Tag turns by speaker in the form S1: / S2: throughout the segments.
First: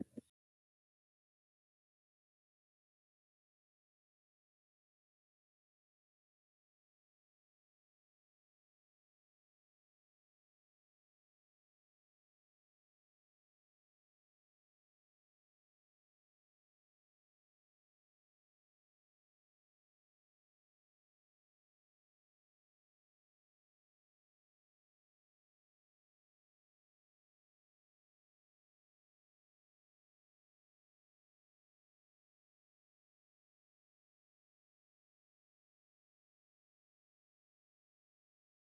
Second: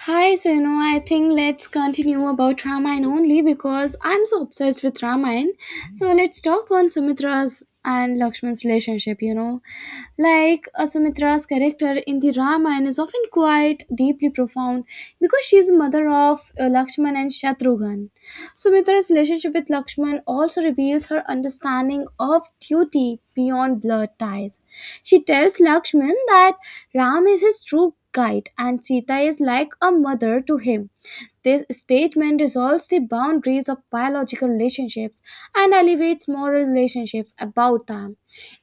S1: Hi, I think let's continue about Ramayana only because I'm so obsessed with Ramayana. So let's talk on Sumitra's and Lakshman's relationship. Sumitra's character in the Ramayana is often quite deeply profound because she is mother of Lakshman and Shatrughan. Sumitra's relationship with Lakshman also reveals her understanding of duty beyond blood ties. She tells Lakshman that Ram is his true guide and Sita is like a mother to him. This statement dissolves the boundaries of biological relationships and elevates moral relationships about them.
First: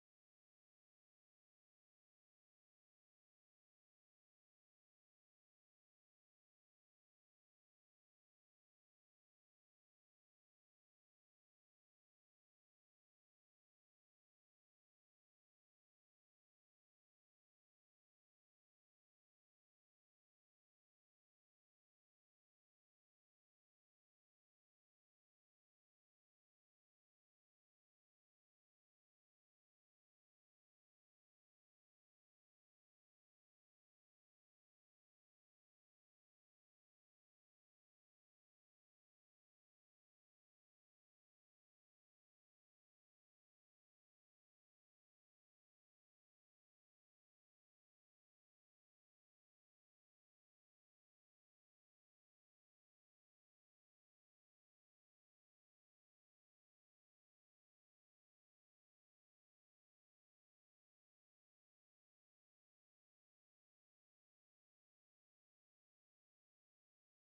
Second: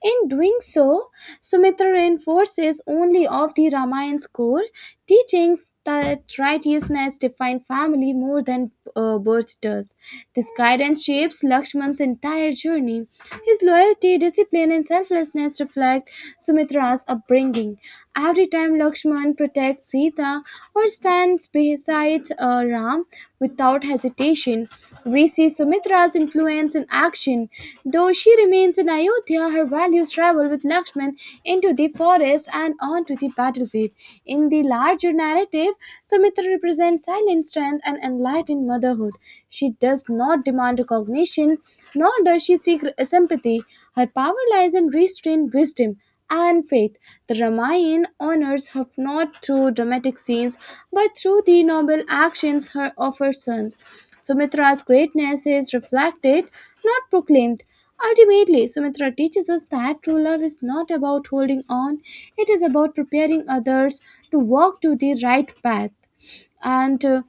S1: In doing so, Sumitra reinforces only of the Ramayan's core teachings that righteousness defines family more than birth does. This guidance shapes Lakshman's entire journey. His loyalty, discipline, and selflessness reflect Sumitra's upbringing. Every time Lakshman protects Sita or stands beside Ram, without hesitation, we see Sumitra's influence in action. Though she remains in Ayodhya, her values travel with Lakshman into the forest and onto the battlefield. In the larger narrative, Sumitra represents silent strength and enlightened motherhood. She does not demand recognition, nor does she seek sympathy. Her power lies in restrained wisdom and faith. The Ramayana honors her not through dramatic scenes but through the noble actions her of her sons. Sumitra's greatness is reflected, not proclaimed. Ultimately, Sumitra teaches us that true love is not about holding on, it is about preparing others to walk to the right path. And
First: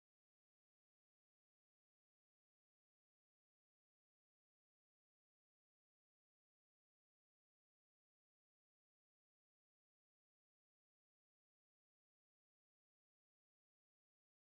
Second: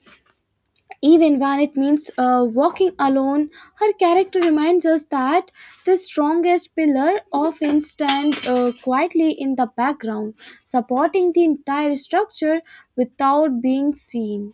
S1: Even when it means walking alone, her character reminds us that the strongest pillar often stand quietly in the background, supporting the entire structure without being seen,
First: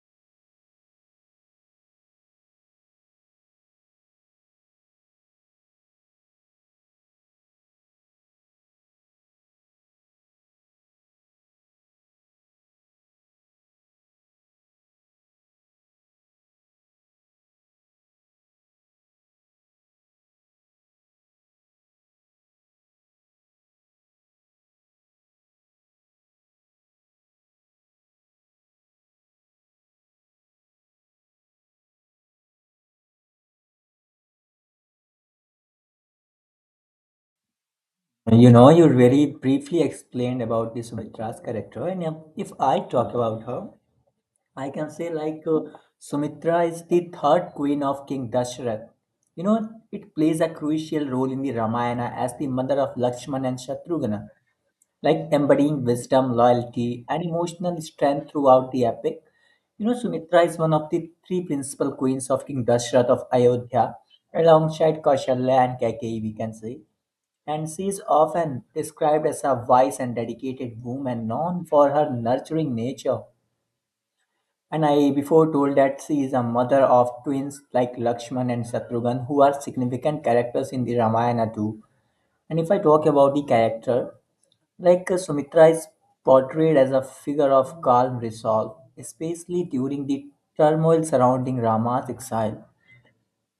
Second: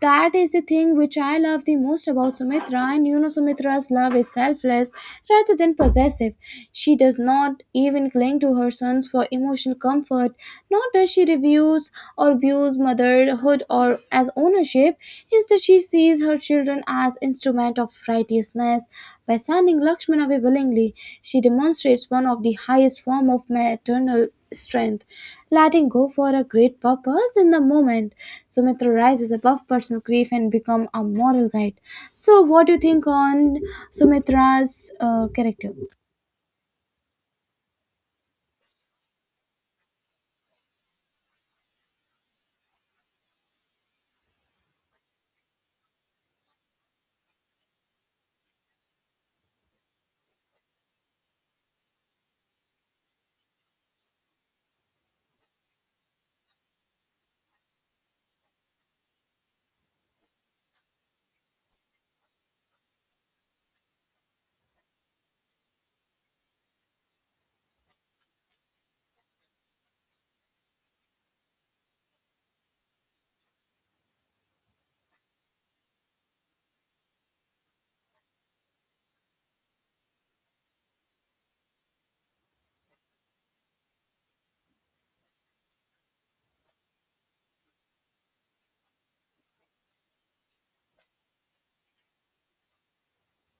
S1: that is the thing which I love the most about Sumitra. Sumitra's love is selfless rather than possessive. She does not even cling to her sons for emotional comfort, nor does she reviews or views motherhood or as ownership. Instead, she sees her children as instrument of righteousness. By sending Lakshmana away willingly, she demonstrates one of the highest form of maternal strength, letting go for a great purpose in the moment. Sumitra rises above personal grief and become a moral guide. So, what do you think on Sumitra's character?
S2: You know, you very briefly explained about the Sumitra's character, and if I talk about her, I can say Sumitra is the third queen of King Dashrath. You know, it plays a crucial role in the Ramayana as the mother of Lakshmana and Shatrughna, like embodying wisdom, loyalty, and emotional strength throughout the epic. You know, Sumitra is one of the three principal queens of King Dashrath of Ayodhya, alongside Kaushalya and Kaikeyi, we can say. And she is often described as a wise and dedicated woman known for her nurturing nature, and I before told that she is a mother of twins like Lakshman and Shatrughan, who are significant characters in the Ramayana too. And if I talk about the character, Sumitra is portrayed as a figure of calm resolve, especially during the turmoil surrounding Rama's exile.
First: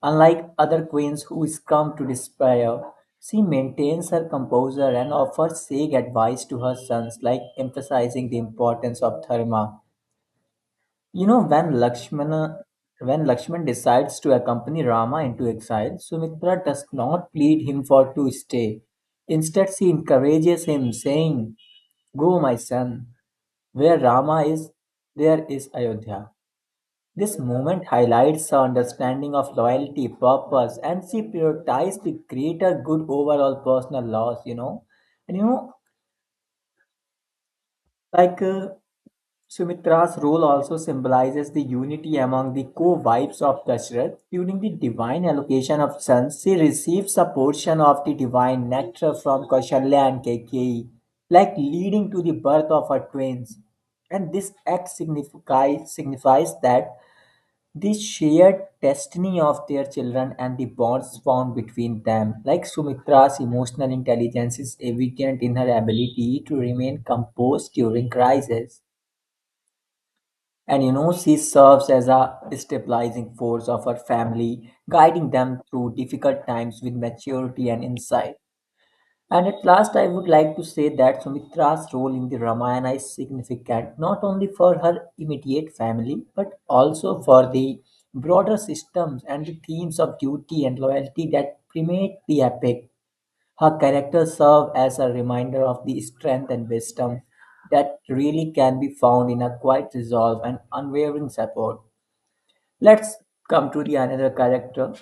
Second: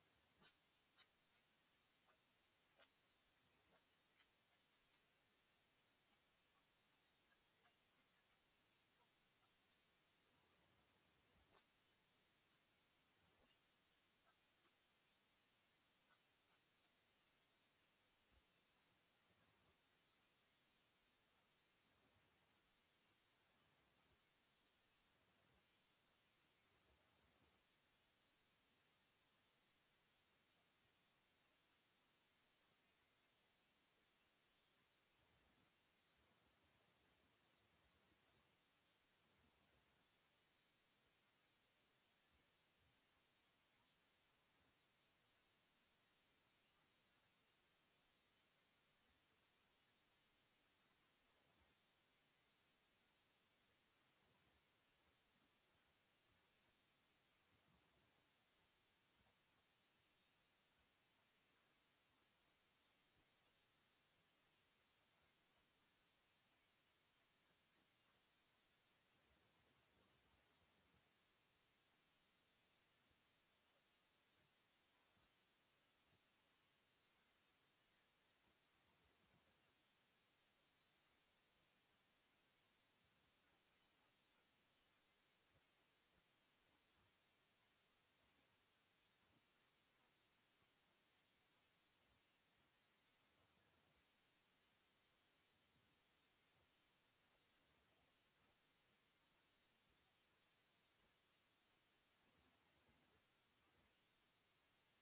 S2: Unlike other queens who succumb to despair, she maintains her composure and offers sage advice to her sons, like emphasizing the importance of dharma. You know, when Lakshman decides to accompany Rama into exile, Sumitra does not plead him for to stay. Instead, she encourages him, saying, "Go, my son, where Rama is, there is Ayodhya." This moment highlights her understanding of loyalty, purpose, and she prioritized the greater good over all personal loss. And like uh, Sumitra's role also symbolizes the unity among the co-wives of Dashrath. During the divine allocation of sons, she receives a portion of the divine nectar from Kaushalya and Keikeyi, like leading to the birth of her twins. And this act signifies that the shared destiny of their children and the bonds formed between them. Like Sumitra's emotional intelligence is evident in her ability to remain composed during crisis. And you know, she serves as a stabilizing force of her family, guiding them through difficult times with maturity and insight. And at last, I would like to say that Sumitra's role in the Ramayana is significant not only for her immediate family but also for the broader systems and the themes of duty and loyalty that permeate the epic. Her characters serve as a reminder of the strength and wisdom that really can be found in a quiet resolve and unwavering support. Let's come to the another character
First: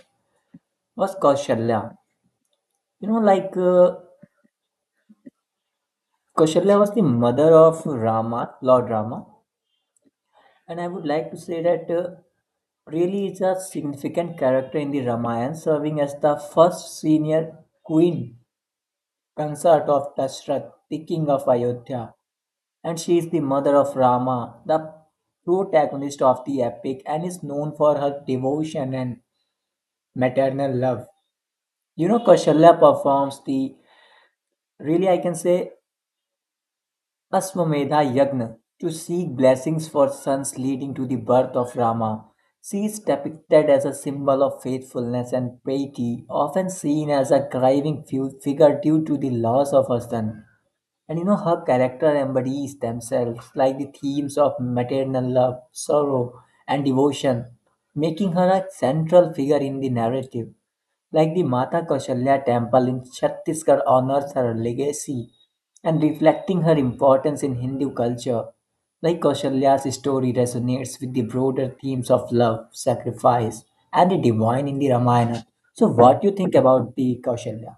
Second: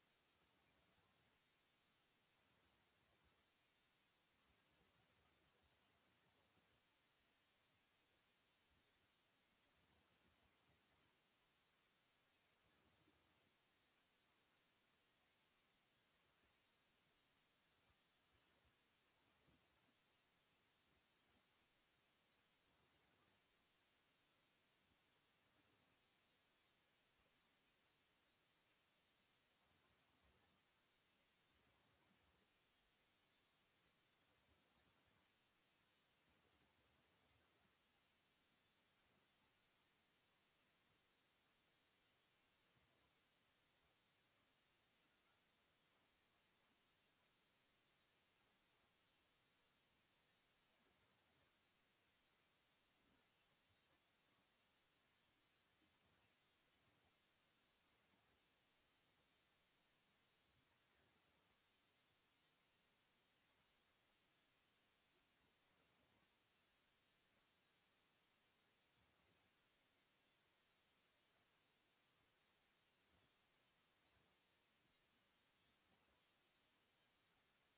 S2: was Kaushalya. You know, Kaushalya was the mother of Rama, Lord Rama, and I would like to say that really is a significant character in the Ramayana, serving as the first senior queen consort of Dashrath, the king of Ayodhya, and she is the mother of Rama, the protagonist of the epic, and is known for her devotion and maternal love. You know, Kaushalya performs the, really, I can say, Aswamedha Yagna to seek blessings for sons, leading to the birth of Rama. She is depicted as a symbol of faithfulness and piety, often seen as a grieving figure due to the loss of her son. And you know, her character embodies themselves, like the themes of maternal love, sorrow, and devotion, making her a central figure in the narrative. Like the Mata Kaushalya temple in Chhattisgarh honors her legacy and reflecting her importance in Hindu culture. Like Kaushalya's story resonates with the broader themes of love, sacrifice, and the divine in the Ramayana. So, what do you think about the Kaushalya?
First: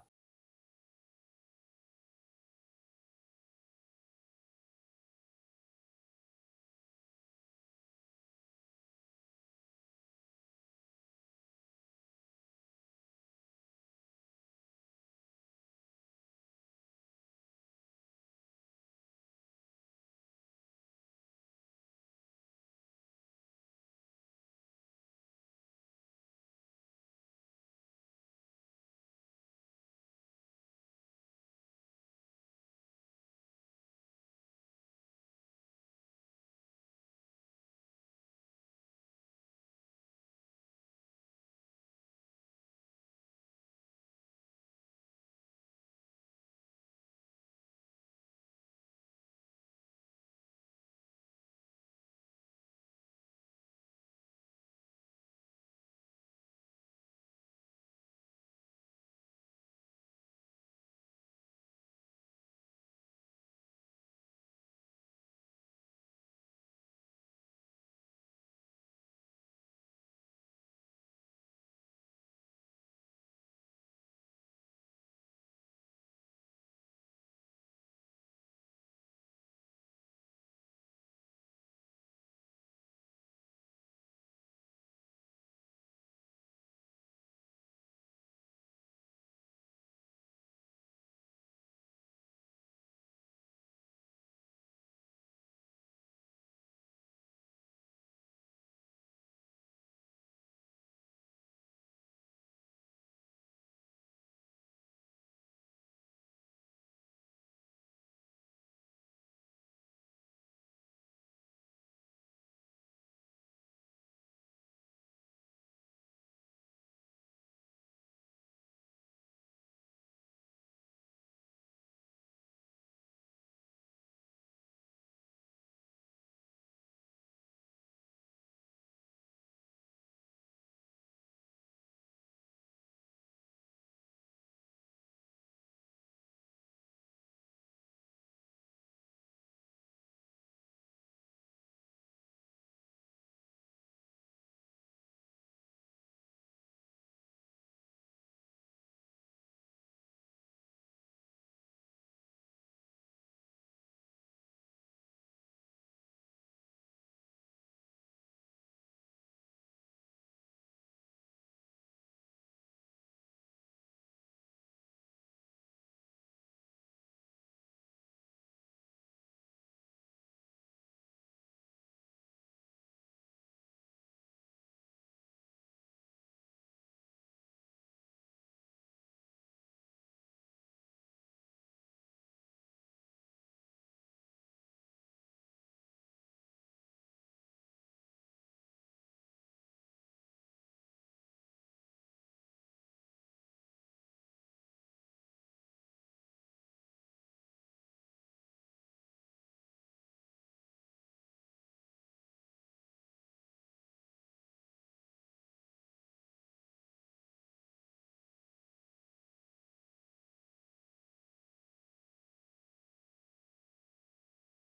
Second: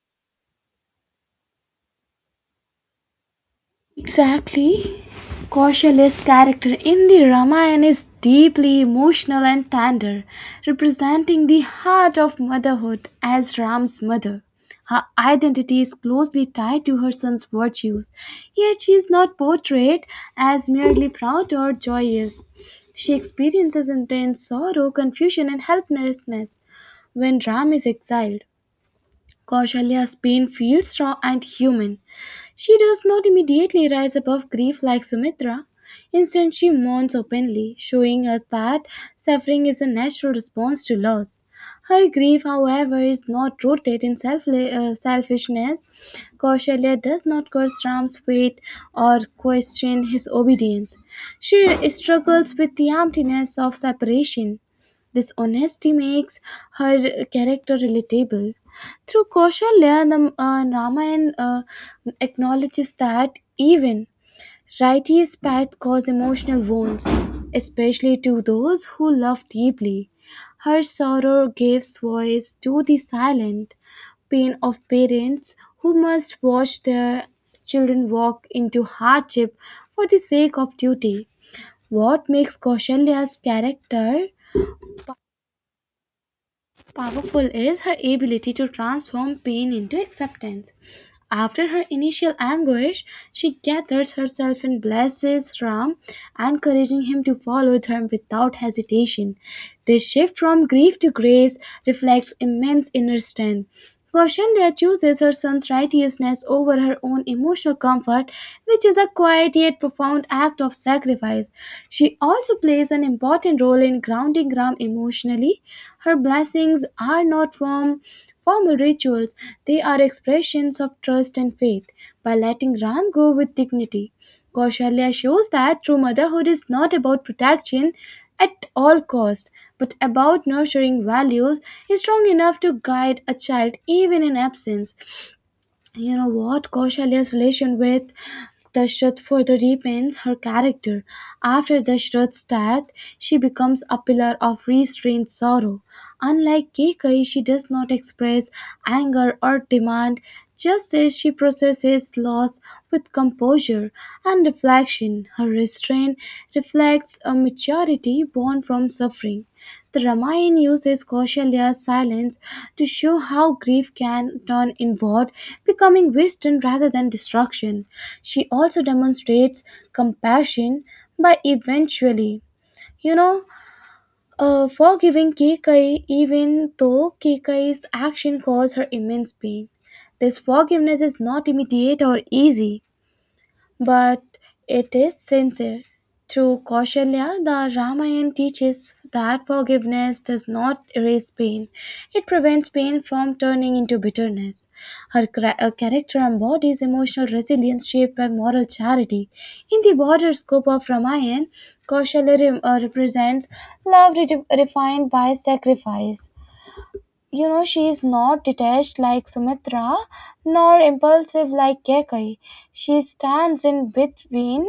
S1: Exactly. Kaushalia's character in the Ramayana is deeply emotional and tender, representing the heart of motherhood as Ram's mother. Her identity is closely tied to her son's virtues, yet she is not portrayed as merely proud or joyous. She experiences intense sorrow, confusion, and helplessness when Ram is exiled. Kaushalya's pain feels raw and human, she does not immediately rise above grief like Sumitra. Instead, she mourns openly, showing us that suffering is a natural response to loss. Her grief, however, is not rooted in selfishness. Kausalya does not curse Ram's fate or question his obedience. She struggles with the emptiness of separation. This honesty makes her character relatable. Through Kaushalya, the Ramayana acknowledges that even righteous paths cause emotional wounds, especially to those who love deeply. Her sorrow gives voice to the silent pain of parents who must watch their children walk into hardship for the sake of duty. What makes Kaushalya's character powerful is her ability to transform pain into acceptance. After her initial anguish, she gathers herself and blesses Ram, encouraging him to follow them without hesitation. This shift from grief to grace reflects immense inner strength. Kaushalya chooses her son's righteousness over her own emotional comfort, which is a quiet yet profound act of sacrifice. She also plays an important role in grounding Ram emotionally. Her blessings are not from formal rituals, they are expressions of trust and faith. By letting Ram go with dignity, Kaushalya shows that true motherhood is not about protection at all cost, but about nurturing values is strong enough to guide a child even in absence. You know what? Kaushalya's relation with Dashrath further deepens her character. After Dashrath's death, she becomes a pillar of restrained sorrow. Unlike Kekai, she does not express anger or demand justice. She processes loss with composure and reflection. Her restraint reflects a maturity born from suffering. The Ramayana uses Kaushalya's silence to show how grief can turn inward, becoming wisdom rather than destruction. She also demonstrates compassion by eventually, you know, forgiving Kikai even though Kikai's action caused her immense pain. This forgiveness is not immediate or easy, but it is sincere. Through Kaushalya, the Ramayana teaches that forgiveness does not erase pain, it prevents pain from turning into bitterness. Her character embodies emotional resilience shaped by moral charity. In the broader scope of Ramayana, Kaushalya represents love refined by sacrifice. You know, she is not detached like Sumitra nor impulsive like Kekai, she stands in between.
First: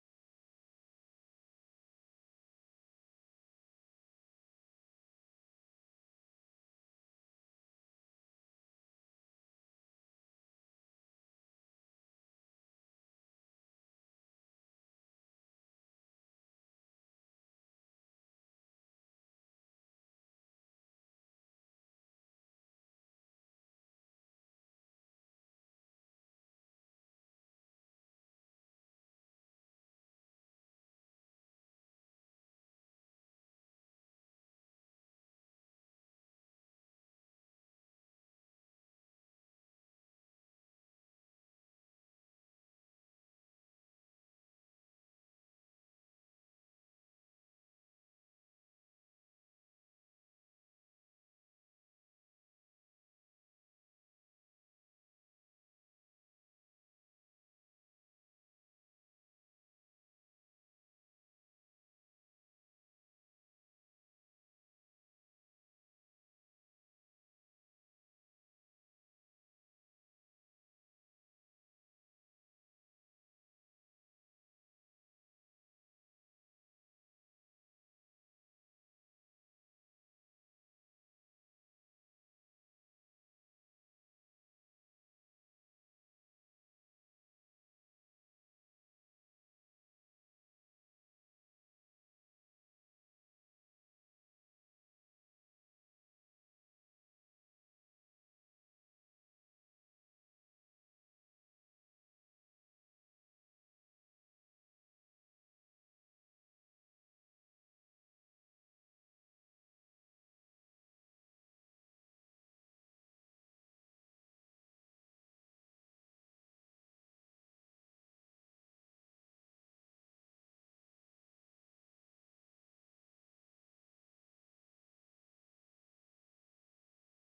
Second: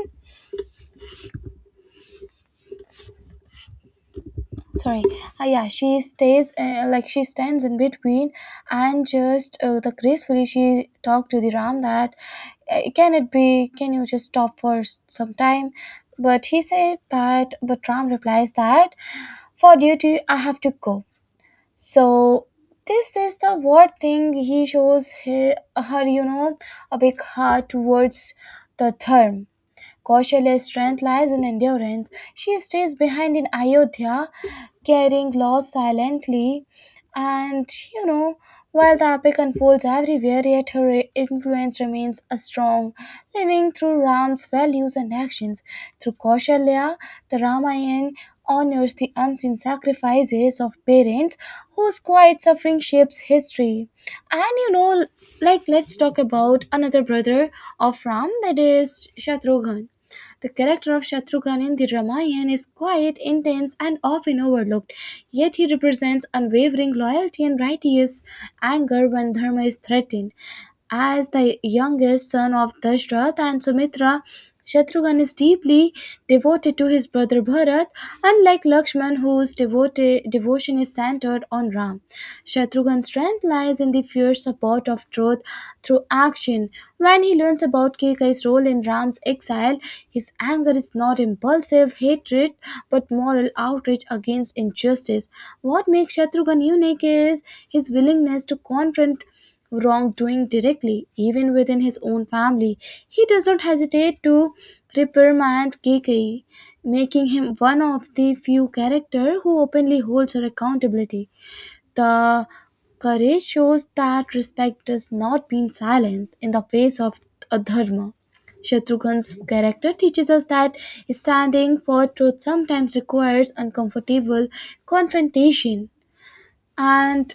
S1: Sorry. Yeah, she stays like she stands in between and just the gracefully she talked to the Ram that can it be, can you just stop for some time, but he said that, but Ram replies that for duty I have to go. So this is the what thing he shows he, her, you know, a big heart towards the term. Kaushalya's strength lies in endurance. She stays behind in Ayodhya, carrying loss silently. And you know, while the epic unfolds everywhere, yet her influence remains a strong, living through Ram's values and actions. Through Kaushalya, the Ramayana honors the unseen sacrifices of parents whose quiet suffering shapes history. And let's talk about another brother of Ram, that is Shatrughan. The character of Shatrughan in the Ramayana is quiet, intense, and often overlooked, yet he represents unwavering loyalty and righteous anger when dharma is threatened. As the youngest son of Dashrath and Sumitra, Shatrughan is deeply devoted to his brother Bharat, unlike Lakshman, whose devotion is centered on Ram. Shatrughan's strength lies in the fierce support of truth through action. When he learns about Keikai's role in Ram's exile, his anger is not impulsive hatred but moral outrage against injustice. What makes Shatrughan unique is his willingness to confront wrongdoing directly, even within his own family. He does not hesitate to reprimand Keikei, making him one of the few characters who openly holds her accountability. The courage shows that respect does not mean silence in the face of a dharma. Shatrughan's character teaches us that standing for truth sometimes requires uncomfortable confrontation. And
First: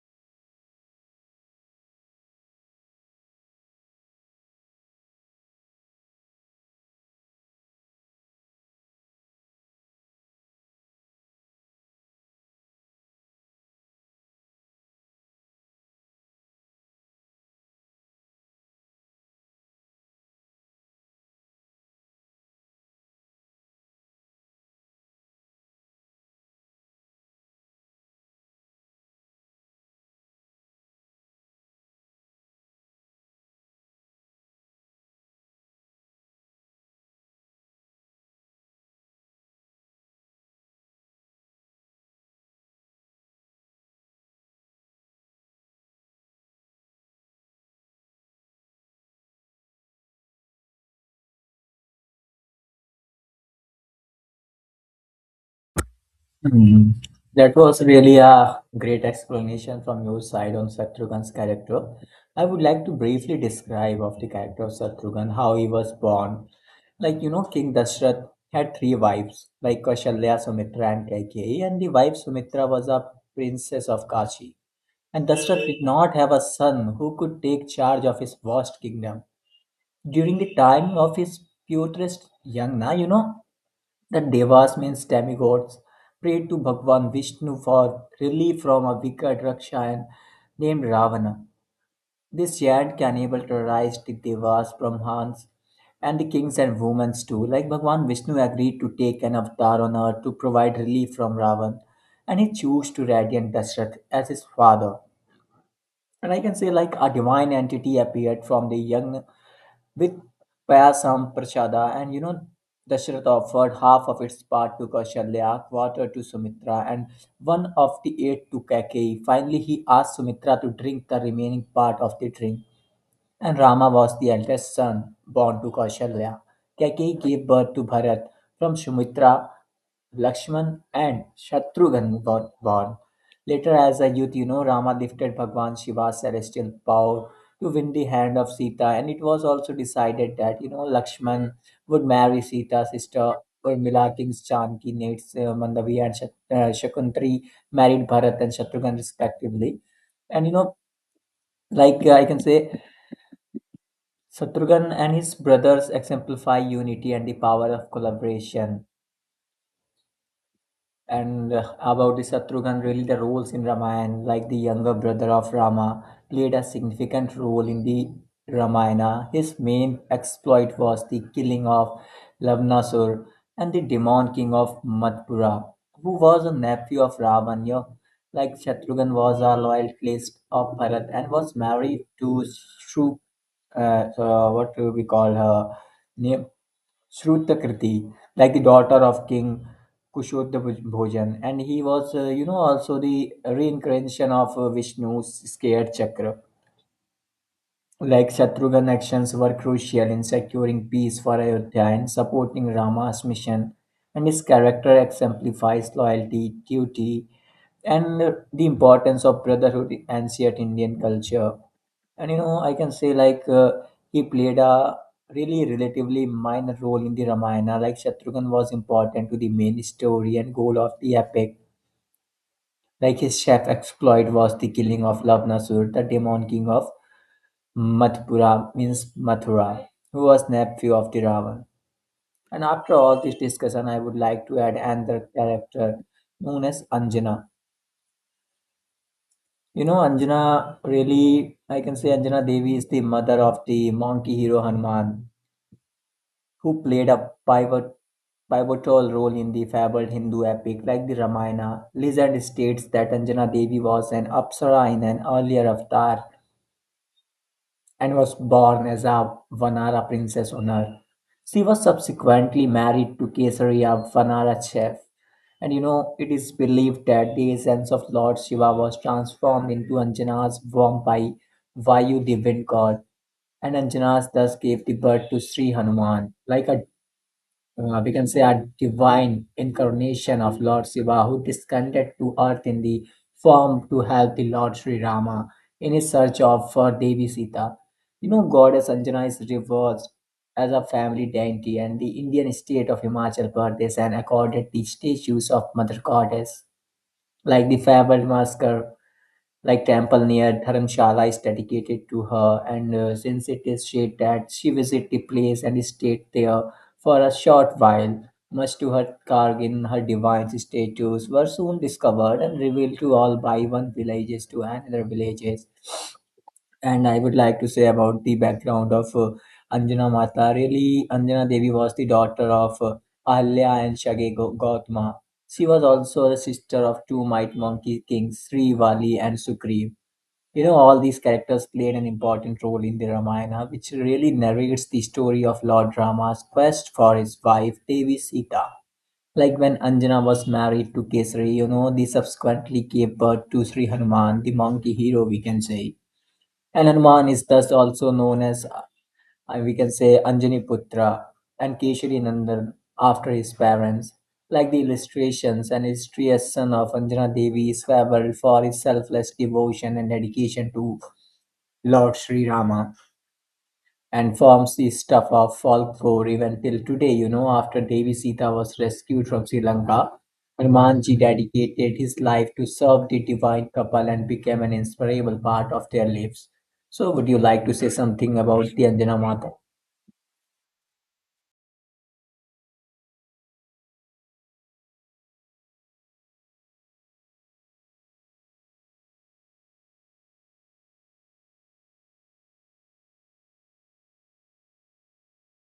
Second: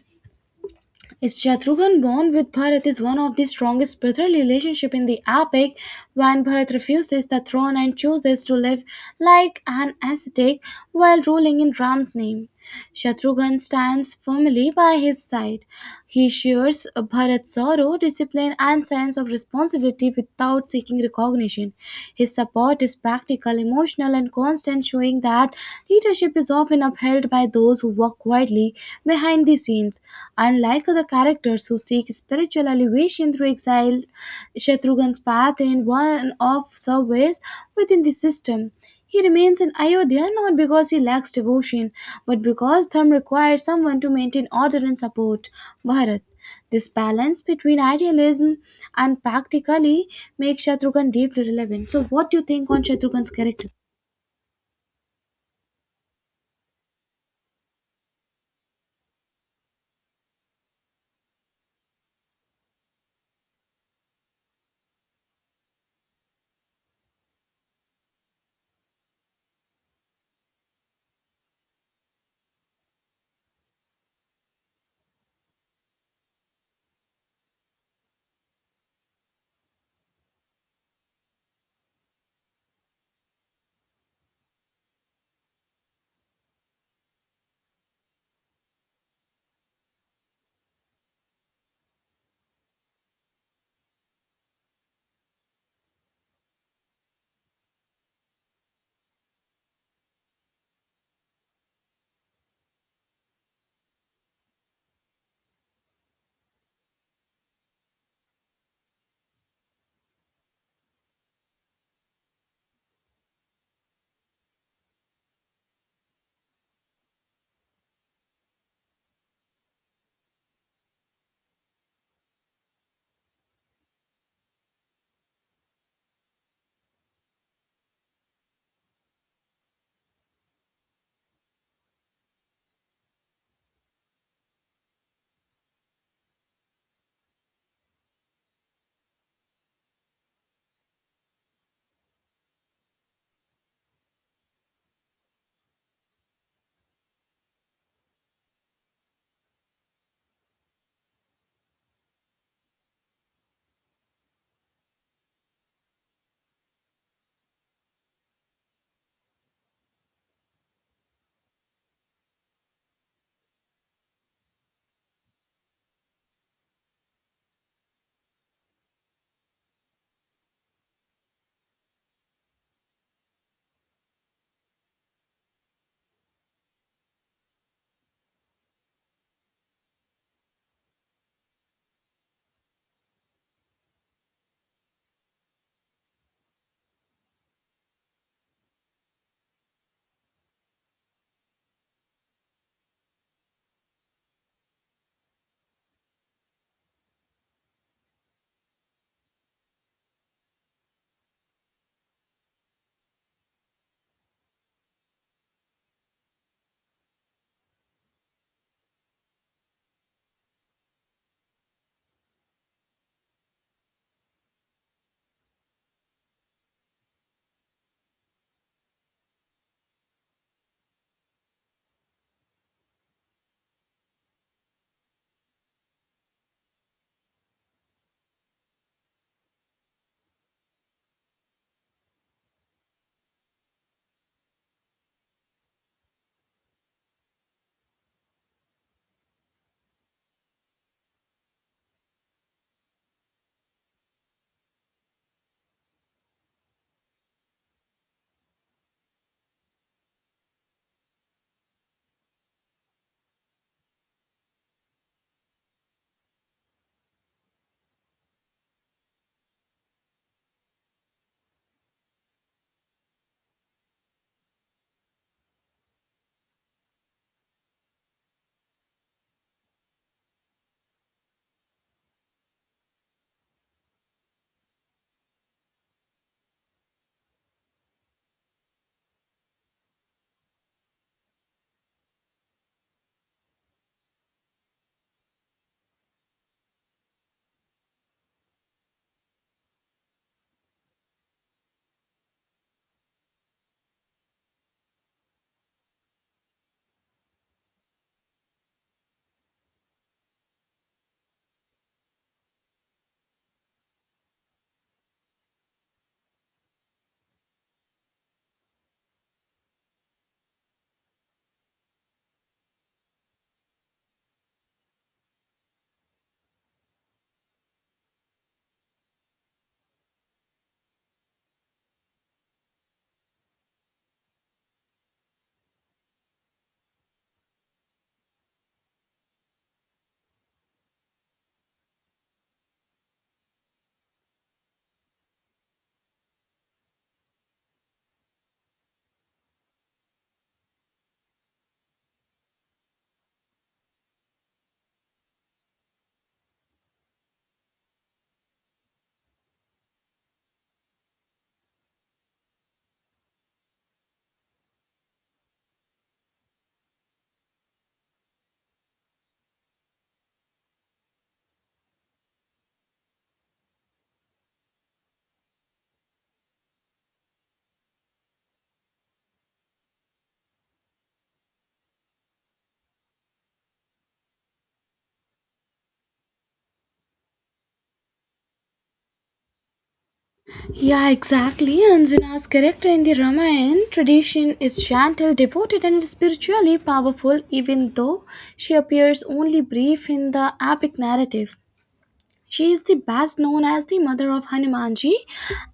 S1: Shatrughan bond with Bharat is one of the strongest brotherly relationship in the epic. When Bharat refuses the throne and chooses to live like an ascetic while ruling in Ram's name, Shatrughan stands firmly by his side. He shares Bharat's sorrow, discipline, and sense of responsibility without seeking recognition. His support is practical, emotional, and constant, showing that leadership is often upheld by those who work quietly behind the scenes. Unlike other characters who seek spiritual elevation through exile, Shatrughan's path in one of service within the system. He remains in Ayodhya not because he lacks devotion, but because Dharma requires someone to maintain order and support Bharat. This balance between idealism and practically makes Shatrughan deeply relevant. So, what do you think on Shatrughan's character?
S2: Hmm. That was really a great explanation from your side on Shatrughan's character. I would like to briefly describe of the character of Shatrughan, how he was born. Like you know, King Dashrath had three wives, like Kaushalya, Sumitra, and Kaikeyi, and the wife Sumitra was a princess of Kashi. And Dashrath did not have a son who could take charge of his vast kingdom. During the time of his purest yagna, you know, the devas means demigods prayed to Bhagwan Vishnu for relief from a wicked rakshas named Ravana. This chant can able to rise the devas, Brahmans, and the kings and women too. Like Bhagwan Vishnu agreed to take an avatar on earth to provide relief from Ravan, and he chose to radiant Dashrath as his father. And I can say like a divine entity appeared from the young with Payasam Prasada, and you know, Dasharatha offered half of its part to Kaushalya, quarter to Sumitra, and one of the eight to Kaikeyi. Finally, he asked Sumitra to drink the remaining part of the drink. And Rama was the eldest son born to Kausalya. Kaki gave birth to Bharat. From Sumitra, Lakshman and Shatrughan were born. Later, as a youth, you know, Rama lifted Bhagwan Shiva's celestial power to win the hand of Sita, and it was also decided that you know Lakshman would marry Sita's sister Urmila, Kings Chanki, Nates, Mandavi, and Shakuntri married Bharat and Shatrughan respectively. And I can say Shatrughan and his brothers exemplify unity and the power of collaboration. And about the Shatrughan, really the roles in Ramayana, like the younger brother of Rama, played a significant role in the Ramayana. His main exploit was the killing of Lavanasur and the demon king of Madhpura, who was a nephew of Ravana. Like Shatrughan was a loyal priest of Bharat and was married to what do we call her name, Shrutakirti, like the daughter of King Kushodha, and he was, you know, also the reincarnation of Vishnu's scared chakra. Like Shatrughan's actions were crucial in securing peace for Ayodhya and supporting Rama's mission, and his character exemplifies loyalty, duty, and the importance of brotherhood in ancient Indian culture. And you know, I can say he played a really relatively minor role in the Ramayana. Like Shatrughan was important to the main story and goal of the epic. Like his chef exploit was the killing of Lavanasur, the demon king of Mathura, means Mathura, who was nephew of the Ravan. And after all this discussion, I would like to add another character known as Anjana. You know, Anjana, really, I can say Anjana Devi is the mother of the monkey hero Hanuman who played a pivotal role in the fabled Hindu epic like the Ramayana. Legend states that Anjana Devi was an apsara in an earlier avatar and was born as a Vanara princess on earth. She was subsequently married to Kesari, a Vanara chief. And you know, it is believed that the essence of Lord Shiva was transformed into Anjana's womb by Vayu, the wind god, and Anjanas thus gave the birth to Sri Hanuman. Like a, we can say, a divine incarnation of Lord Shiva who descended to earth in the form to help the Lord Sri Rama in his search of for Devi Sita. You know, Goddess Anjana is reversed as a family deity and the Indian state of Himachal Pradesh and accorded the statues of Mother Goddess, like the fabled masker like temple near Dharamshala is dedicated to her, and since it is said that she visited the place and stayed there for a short while, much to her Kargin, her divine statues were soon discovered and revealed to all by one villages to another villages. And I would like to say about the background of Anjana Mata. Really, Anjana Devi was the daughter of Ahalya and Shage Gautama. She was also the sister of two might monkey kings, Sri Vali and Sugriv. You know, all these characters played an important role in the Ramayana, which really narrates the story of Lord Rama's quest for his wife Devi Sita. Like when Anjana was married to Kesari, you know, they subsequently gave birth to Sri Hanuman, the monkey hero, we can say. And Hanuman is thus also known as, we can say, Anjani Putra and Kesari Nandan after his parents. Like the illustrations, an illustrious son of Anjana Devi is fabled for his selfless devotion and dedication to Lord Sri Rama and forms the stuff of folklore even till today. You know, after Devi Sita was rescued from Sri Lanka, Hanumanji dedicated his life to serve the divine couple and became an inseparable part of their lives. So, would you like to say something about the Anjana Mata?
S1: Yeah, exactly. Anjana's character in the Ramayana tradition is gentle, devoted, and spiritually powerful, even though she appears only brief in the epic narrative. She is the best known as the mother of Hanumanji,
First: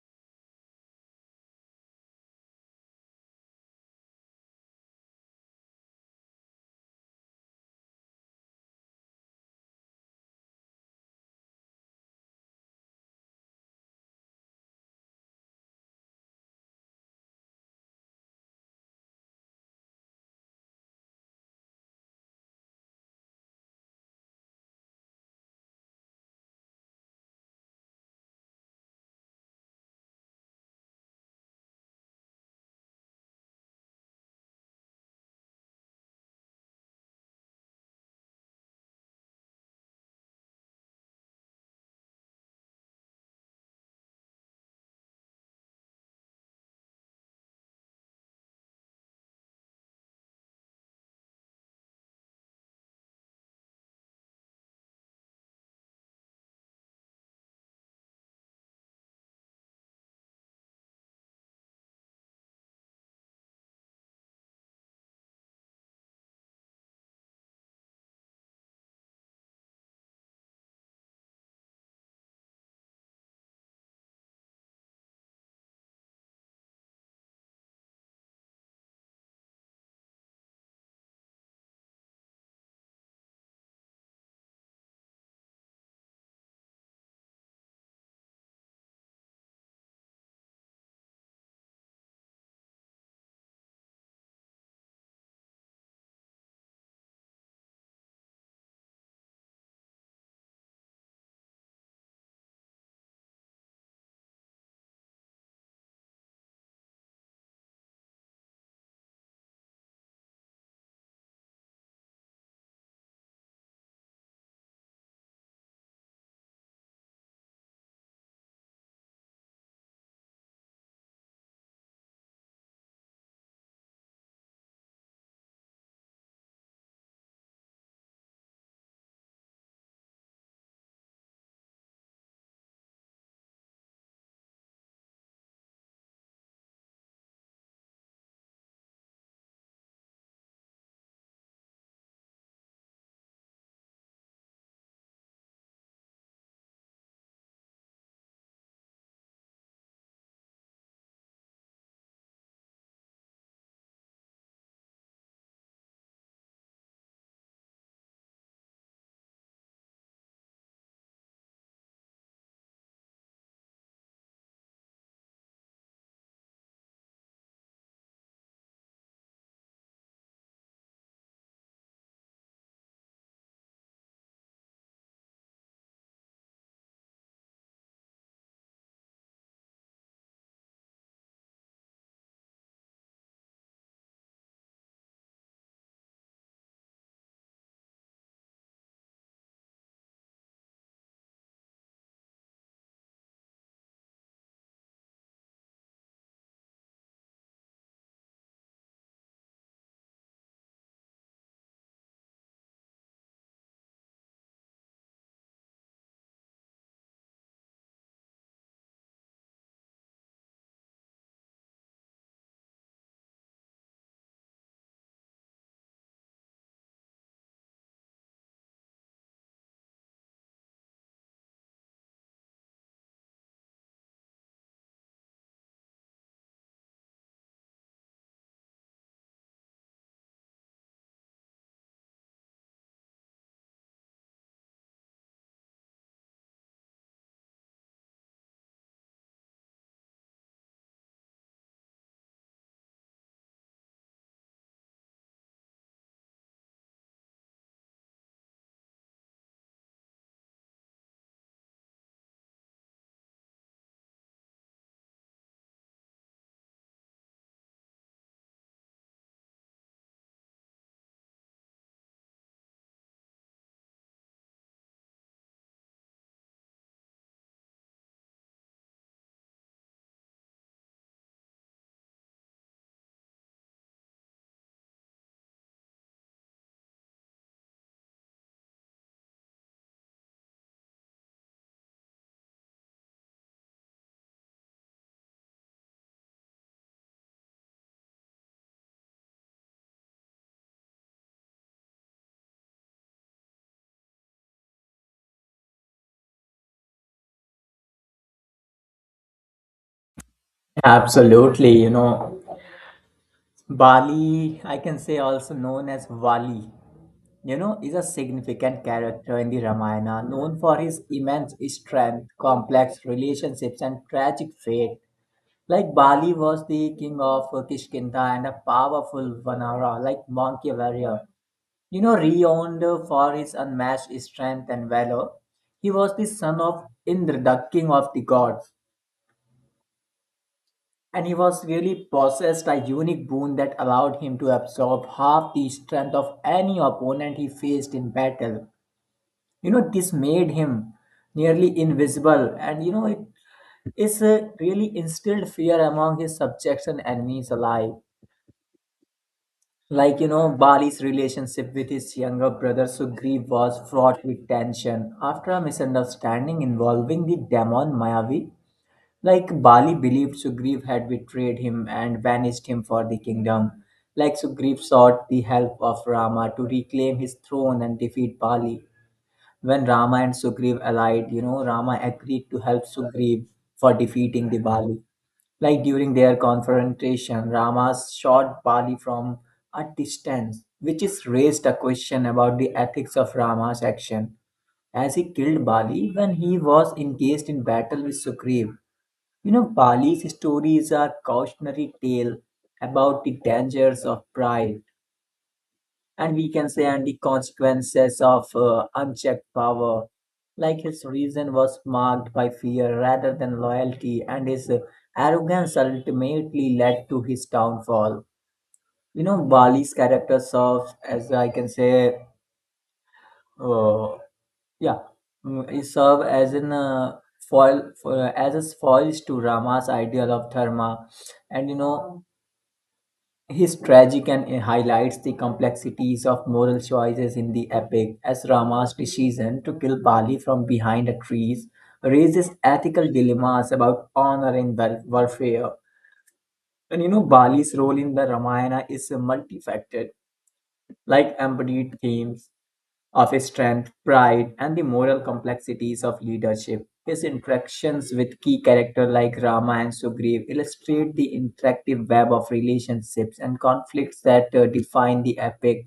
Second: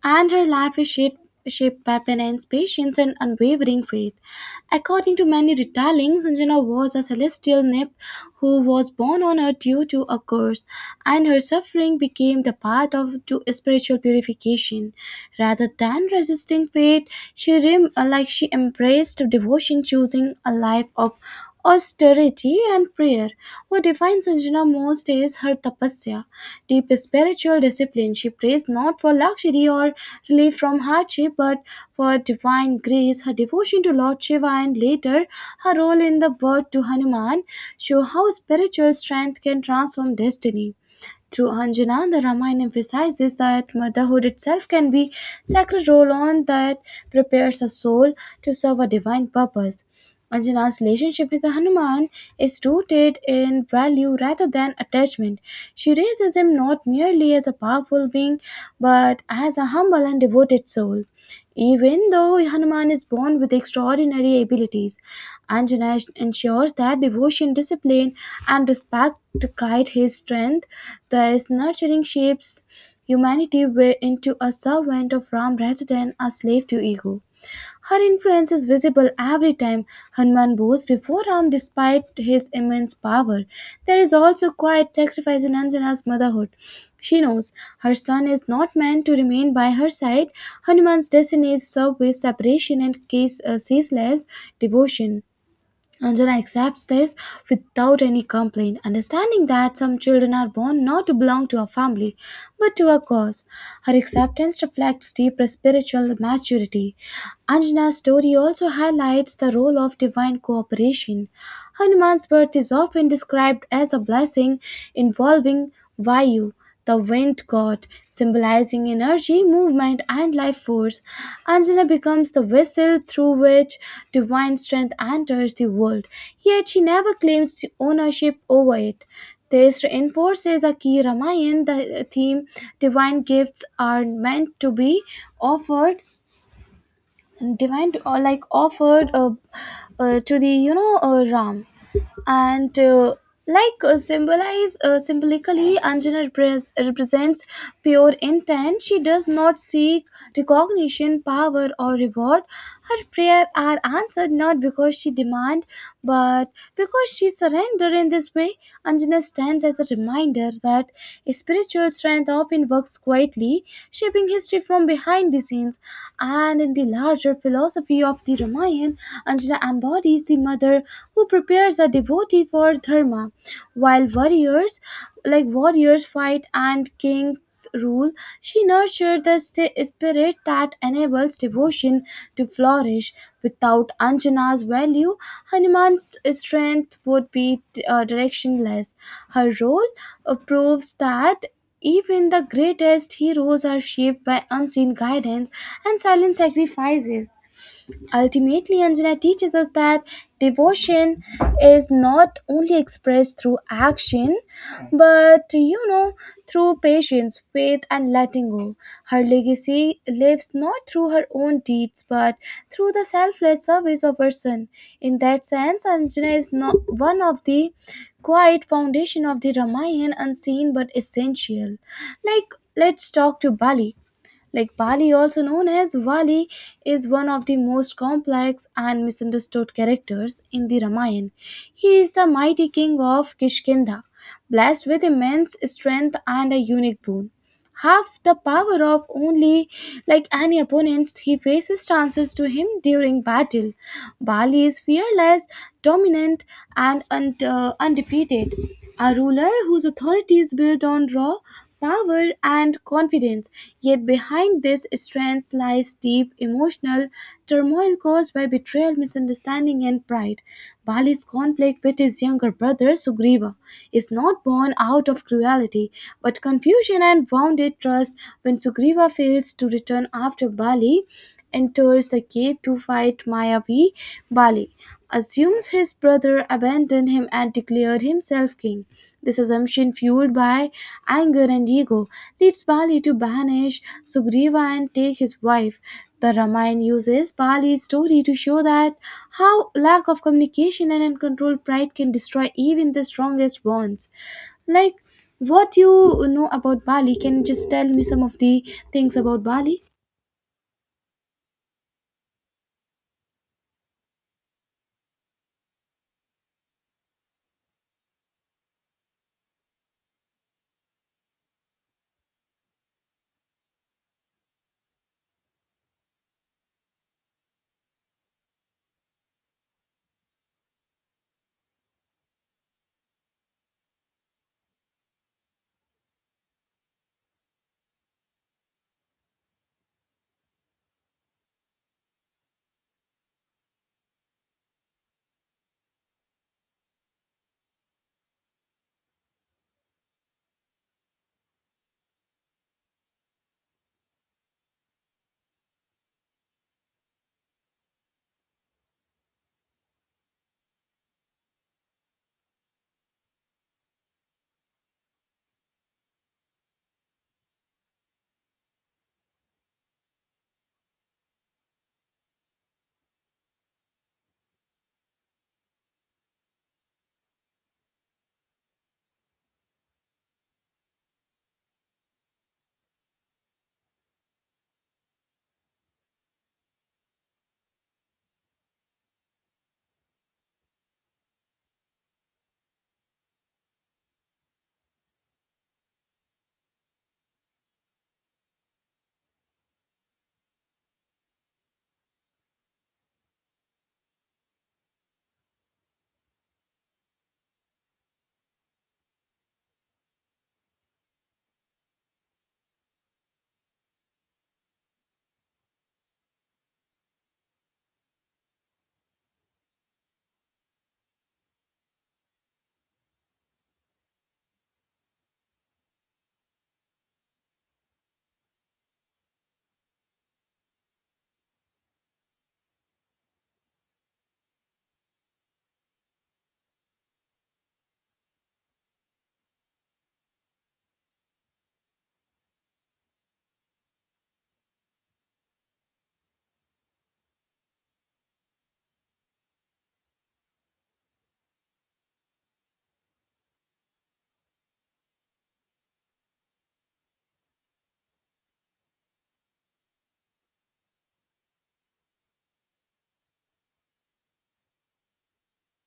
S1: and her life is shaped by penance, patience, and unwavering faith. According to many retellings, Anjana was a celestial nymph who was born on earth due to a curse, and her suffering became the path of to spiritual purification. Rather than resisting fate, she rem- like she embraced devotion, choosing a life of austerity and prayer. What defines Anjana most is her tapasya, deep spiritual discipline. She prays not for luxury or relief from hardship, but for divine grace. Her devotion to Lord Shiva and later her role in the birth to Hanuman show how spiritual strength can transform destiny. Through Anjana, the Ramayana emphasizes that motherhood itself can be sacred role on that prepares a soul to serve a divine purpose. Anjana's relationship with Hanuman is rooted in value rather than attachment. She raises him not merely as a powerful being, but as a humble and devoted soul. Even though Hanuman is born with extraordinary abilities, Anjana ensures that devotion, discipline, and respect guide his strength. Thus, nurturing shapes humanity into a servant of Ram rather than a slave to ego. Her influence is visible every time Hanuman bows before Ram despite his immense power. There is also quiet sacrifice in Anjana's motherhood. She knows her son is not meant to remain by her side. Hanuman's destiny is served with separation and ceaseless devotion. Anjana accepts this without any complaint, understanding that some children are born not to belong to a family but to a cause. Her acceptance reflects deeper spiritual maturity. Anjana's story also highlights the role of divine cooperation. Hanuman's birth is often described as a blessing involving Vayu, the wind god, symbolizing energy, movement, and life force. Anjana becomes the vessel through which divine strength enters the world, yet she never claims the ownership over it. This reinforces a key Ramayana the theme: divine gifts are meant to be offered, divine or offered, to the Ram and symbolize, symbolically Anjana represents pure intent. She does not seek recognition, power, or reward. Her prayer are answered not because she demand, but because she surrender. In this way, Anjana stands as a reminder that spiritual strength often works quietly, shaping history from behind the scenes. And in the larger philosophy of the Ramayana, Anjana embodies the mother who prepares a devotee for dharma, while warriors warriors fight and kings rule. She nurtures the spirit that enables devotion to flourish. Without Anjana's value, Hanuman's strength would be directionless. Her role proves that even the greatest heroes are shaped by unseen guidance and silent sacrifices. Ultimately, Anjana teaches us that devotion is not only expressed through action, but through patience, faith, and letting go. Her legacy lives not through her own deeds, but through the selfless service of her son. In that sense, Anjana is not one of the quiet foundation of the Ramayana, unseen but essential. Let's talk to Bali. Like Bali, also known as Vali, is one of the most complex and misunderstood characters in the Ramayana. He is the mighty king of Kishkindha, blessed with immense strength and a unique boon: half the power of only like any opponents he faces chances to him during battle. Bali is fearless, dominant, and undefeated, a ruler whose authority is built on raw power and confidence. Yet behind this strength lies deep emotional turmoil caused by betrayal, misunderstanding, and pride. Bali's conflict with his younger brother Sugriva is not born out of cruelty city, but confusion and wounded trust. When Sugriva fails to return after Bali enters the cave to fight Mayavi, Bali assumes his brother abandoned him and declared himself king. This assumption, fueled by anger and ego, leads Bali to banish Sugriva and take his wife. The Ramayana uses Bali's story to show that how lack of communication and uncontrolled pride can destroy even the strongest bonds. Like, what you know about Bali? Can you just tell me some of the things about Bali?
S2: Absolutely, you know, Bali, I can say, also known as Vali, you know, is a significant character in the Ramayana, known for his immense strength, complex relationships, and tragic fate. Like Bali was the king of Kishkindha and a powerful Vanara, like monkey warrior. You know, renowned for his unmatched strength and valor, he was the son of Indra, the king of the gods, and he was really possessed a unique boon that allowed him to absorb half the strength of any opponent he faced in battle. You know, this made him nearly invisible, and you know, it is really instilled fear among his subjects and enemies alike. Like, you know, Bali's relationship with his younger brother Sugriv was fraught with tension after a misunderstanding involving the demon Mayavi. Like, Bali believed Sugriv had betrayed him and banished him for the kingdom. Like, Sugriv sought the help of Rama to reclaim his throne and defeat Bali. When Rama and Sugriv allied, you know, Rama agreed to help Sugriv for defeating the Bali. Like during their confrontation, Rama shot Bali from a distance, which is raised a question about the ethics of Rama's action, as he killed Bali when he was engaged in battle with Sugriva. You know, Bali's story is a cautionary tale about the dangers of pride, and we can say and the consequences of unchecked power. Like his reason was marked by fear rather than loyalty, and his arrogance ultimately led to his downfall. You know, Bali's character serves as, I can say, uh, yeah he served as an foil for, as a foil to Rama's ideal of dharma. And you know, his tragic and highlights the complexities of moral choices in the epic, as Rama's decision to kill Bali from behind a tree raises ethical dilemmas about honor and warfare. And you know, Bali's role in the Ramayana is multifaceted, like embodied themes of strength, pride, and the moral complexities of leadership. His interactions with key characters like Rama and Sugriv illustrate the interactive web of relationships and conflicts that define the epic,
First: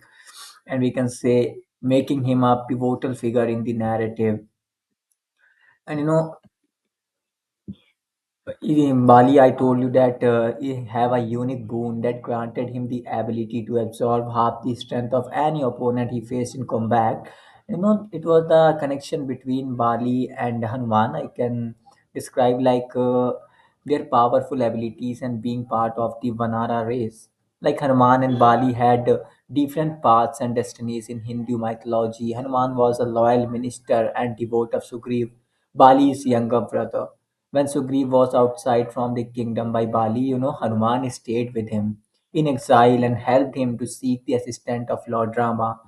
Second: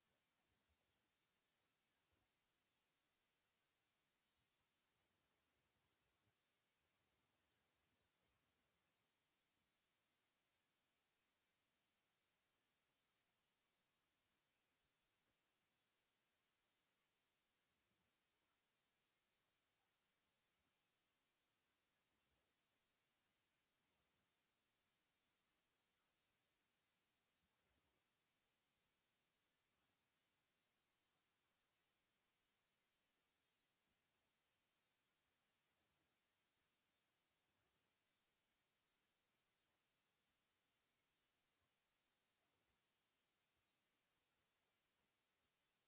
S2: and we can say making him a pivotal figure in the narrative. And you know, in Bali, I told you that he have a unique boon that granted him the ability to absorb half the strength of any opponent he faced in combat. You know, it was the connection between Bali and Hanuman. I can describe like their powerful abilities and being part of the Vanara race. Like Hanuman and Bali had different paths and destinies in Hindu mythology. Hanuman was a loyal minister and devote of Sugriv, Bali's younger brother. When Sugriv was outside from the kingdom by Bali, you know, Hanuman stayed with him in exile and helped him to seek the assistance of Lord Rama.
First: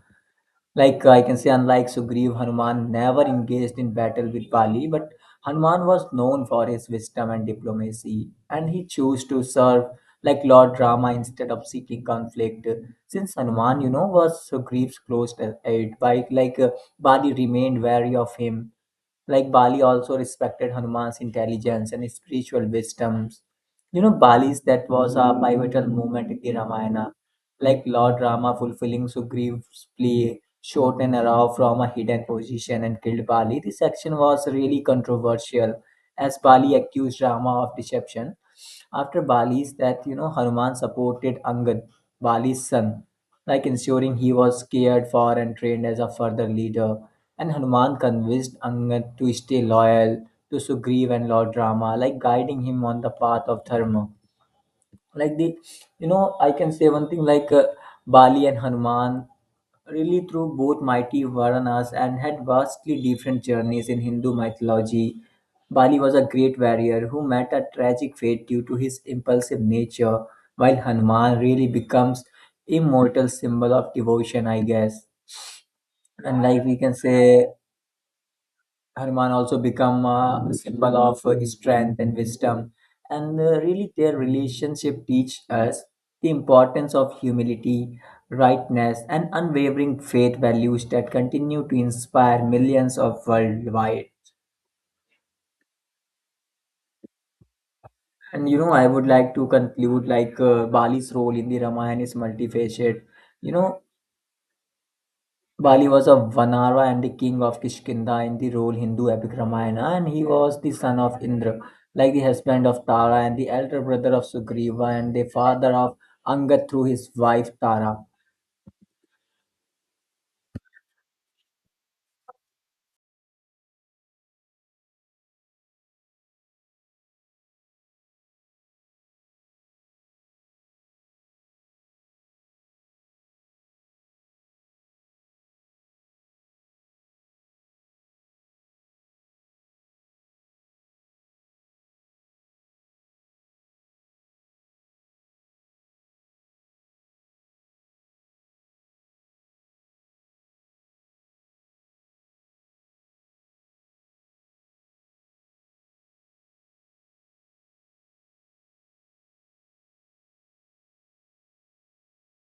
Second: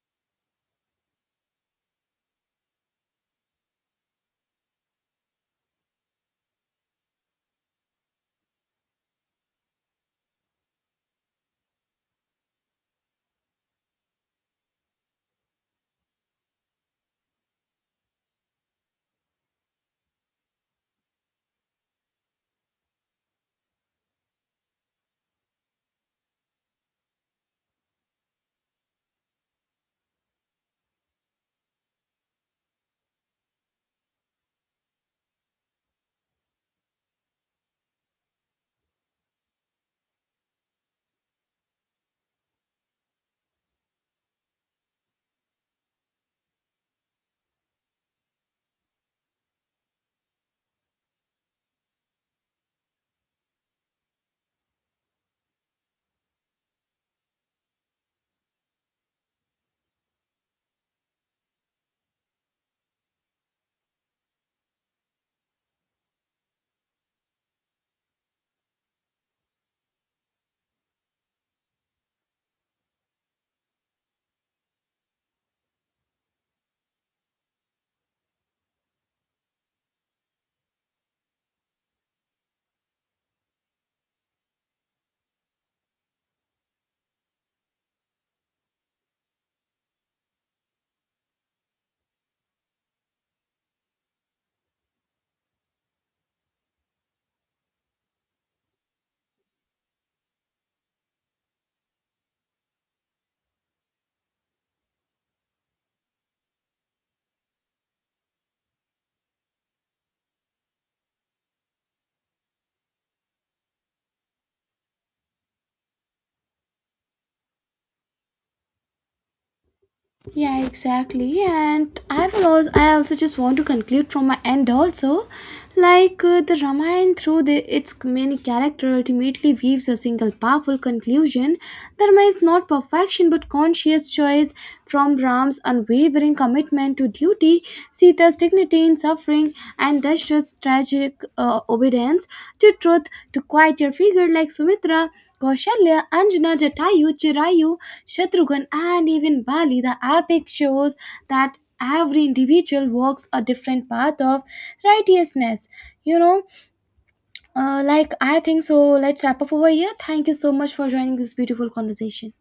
S2: Like I can say, unlike Sugriv, Hanuman never engaged in battle with Bali, but Hanuman was known for his wisdom and diplomacy, and he chose to serve like Lord Rama instead of seeking conflict. Since Hanuman, you know, was Sugriv's close aide, by like Bali remained wary of him. Like Bali also respected Hanuman's intelligence and spiritual wisdoms. You know, Bali's that was a pivotal moment in the Ramayana, like Lord Rama fulfilling Sugreev's plea, shot an arrow from a hidden position and killed Bali. This action was really controversial, as Bali accused Rama of deception. After Bali's death, you know, Hanuman supported Angad, Bali's son, like ensuring he was cared for and trained as a further leader. And Hanuman convinced Angad to stay loyal to Sugriv and Lord Rama, like guiding him on the path of dharma. Like the, you know, I can say one thing like Bali and Hanuman really through both mighty Varanas and had vastly different journeys in Hindu mythology. Bali was a great warrior who met a tragic fate due to his impulsive nature, while Hanuman really becomes immortal symbol of devotion, I guess. And like we can say Hanuman also become a symbol of strength and wisdom. And really, their relationship teach us the importance of humility, rightness, and unwavering faith values that continue to inspire millions of worldwide. And you know, I would like to conclude like Bali's role in the Ramayana is multifaceted. You know, Bali was a Vanara and the king of Kishkinda in the role Hindu epic Ramayana, and he was the son of Indra, like the husband of Tara and the elder brother of Sugriva and the father of Angad through his wife Tara.
S1: Yeah, exactly. And I will also, I also just want to conclude from my end also, the Ramayana through the, its many character ultimately weaves a single powerful conclusion. The Ramayana is not perfection but conscious choice, from Ram's unwavering commitment to duty, Sita's dignity in suffering, and thus tragic obedience to truth, to quite your figure like Sumitra, Kaushalya, Anjana, Jatayu, Chirayu, Shatrughan, and even Bali. The epic shows that every individual walks a different path of righteousness. You know, like I think so. Let's wrap up over here. Thank you so much for joining this beautiful conversation.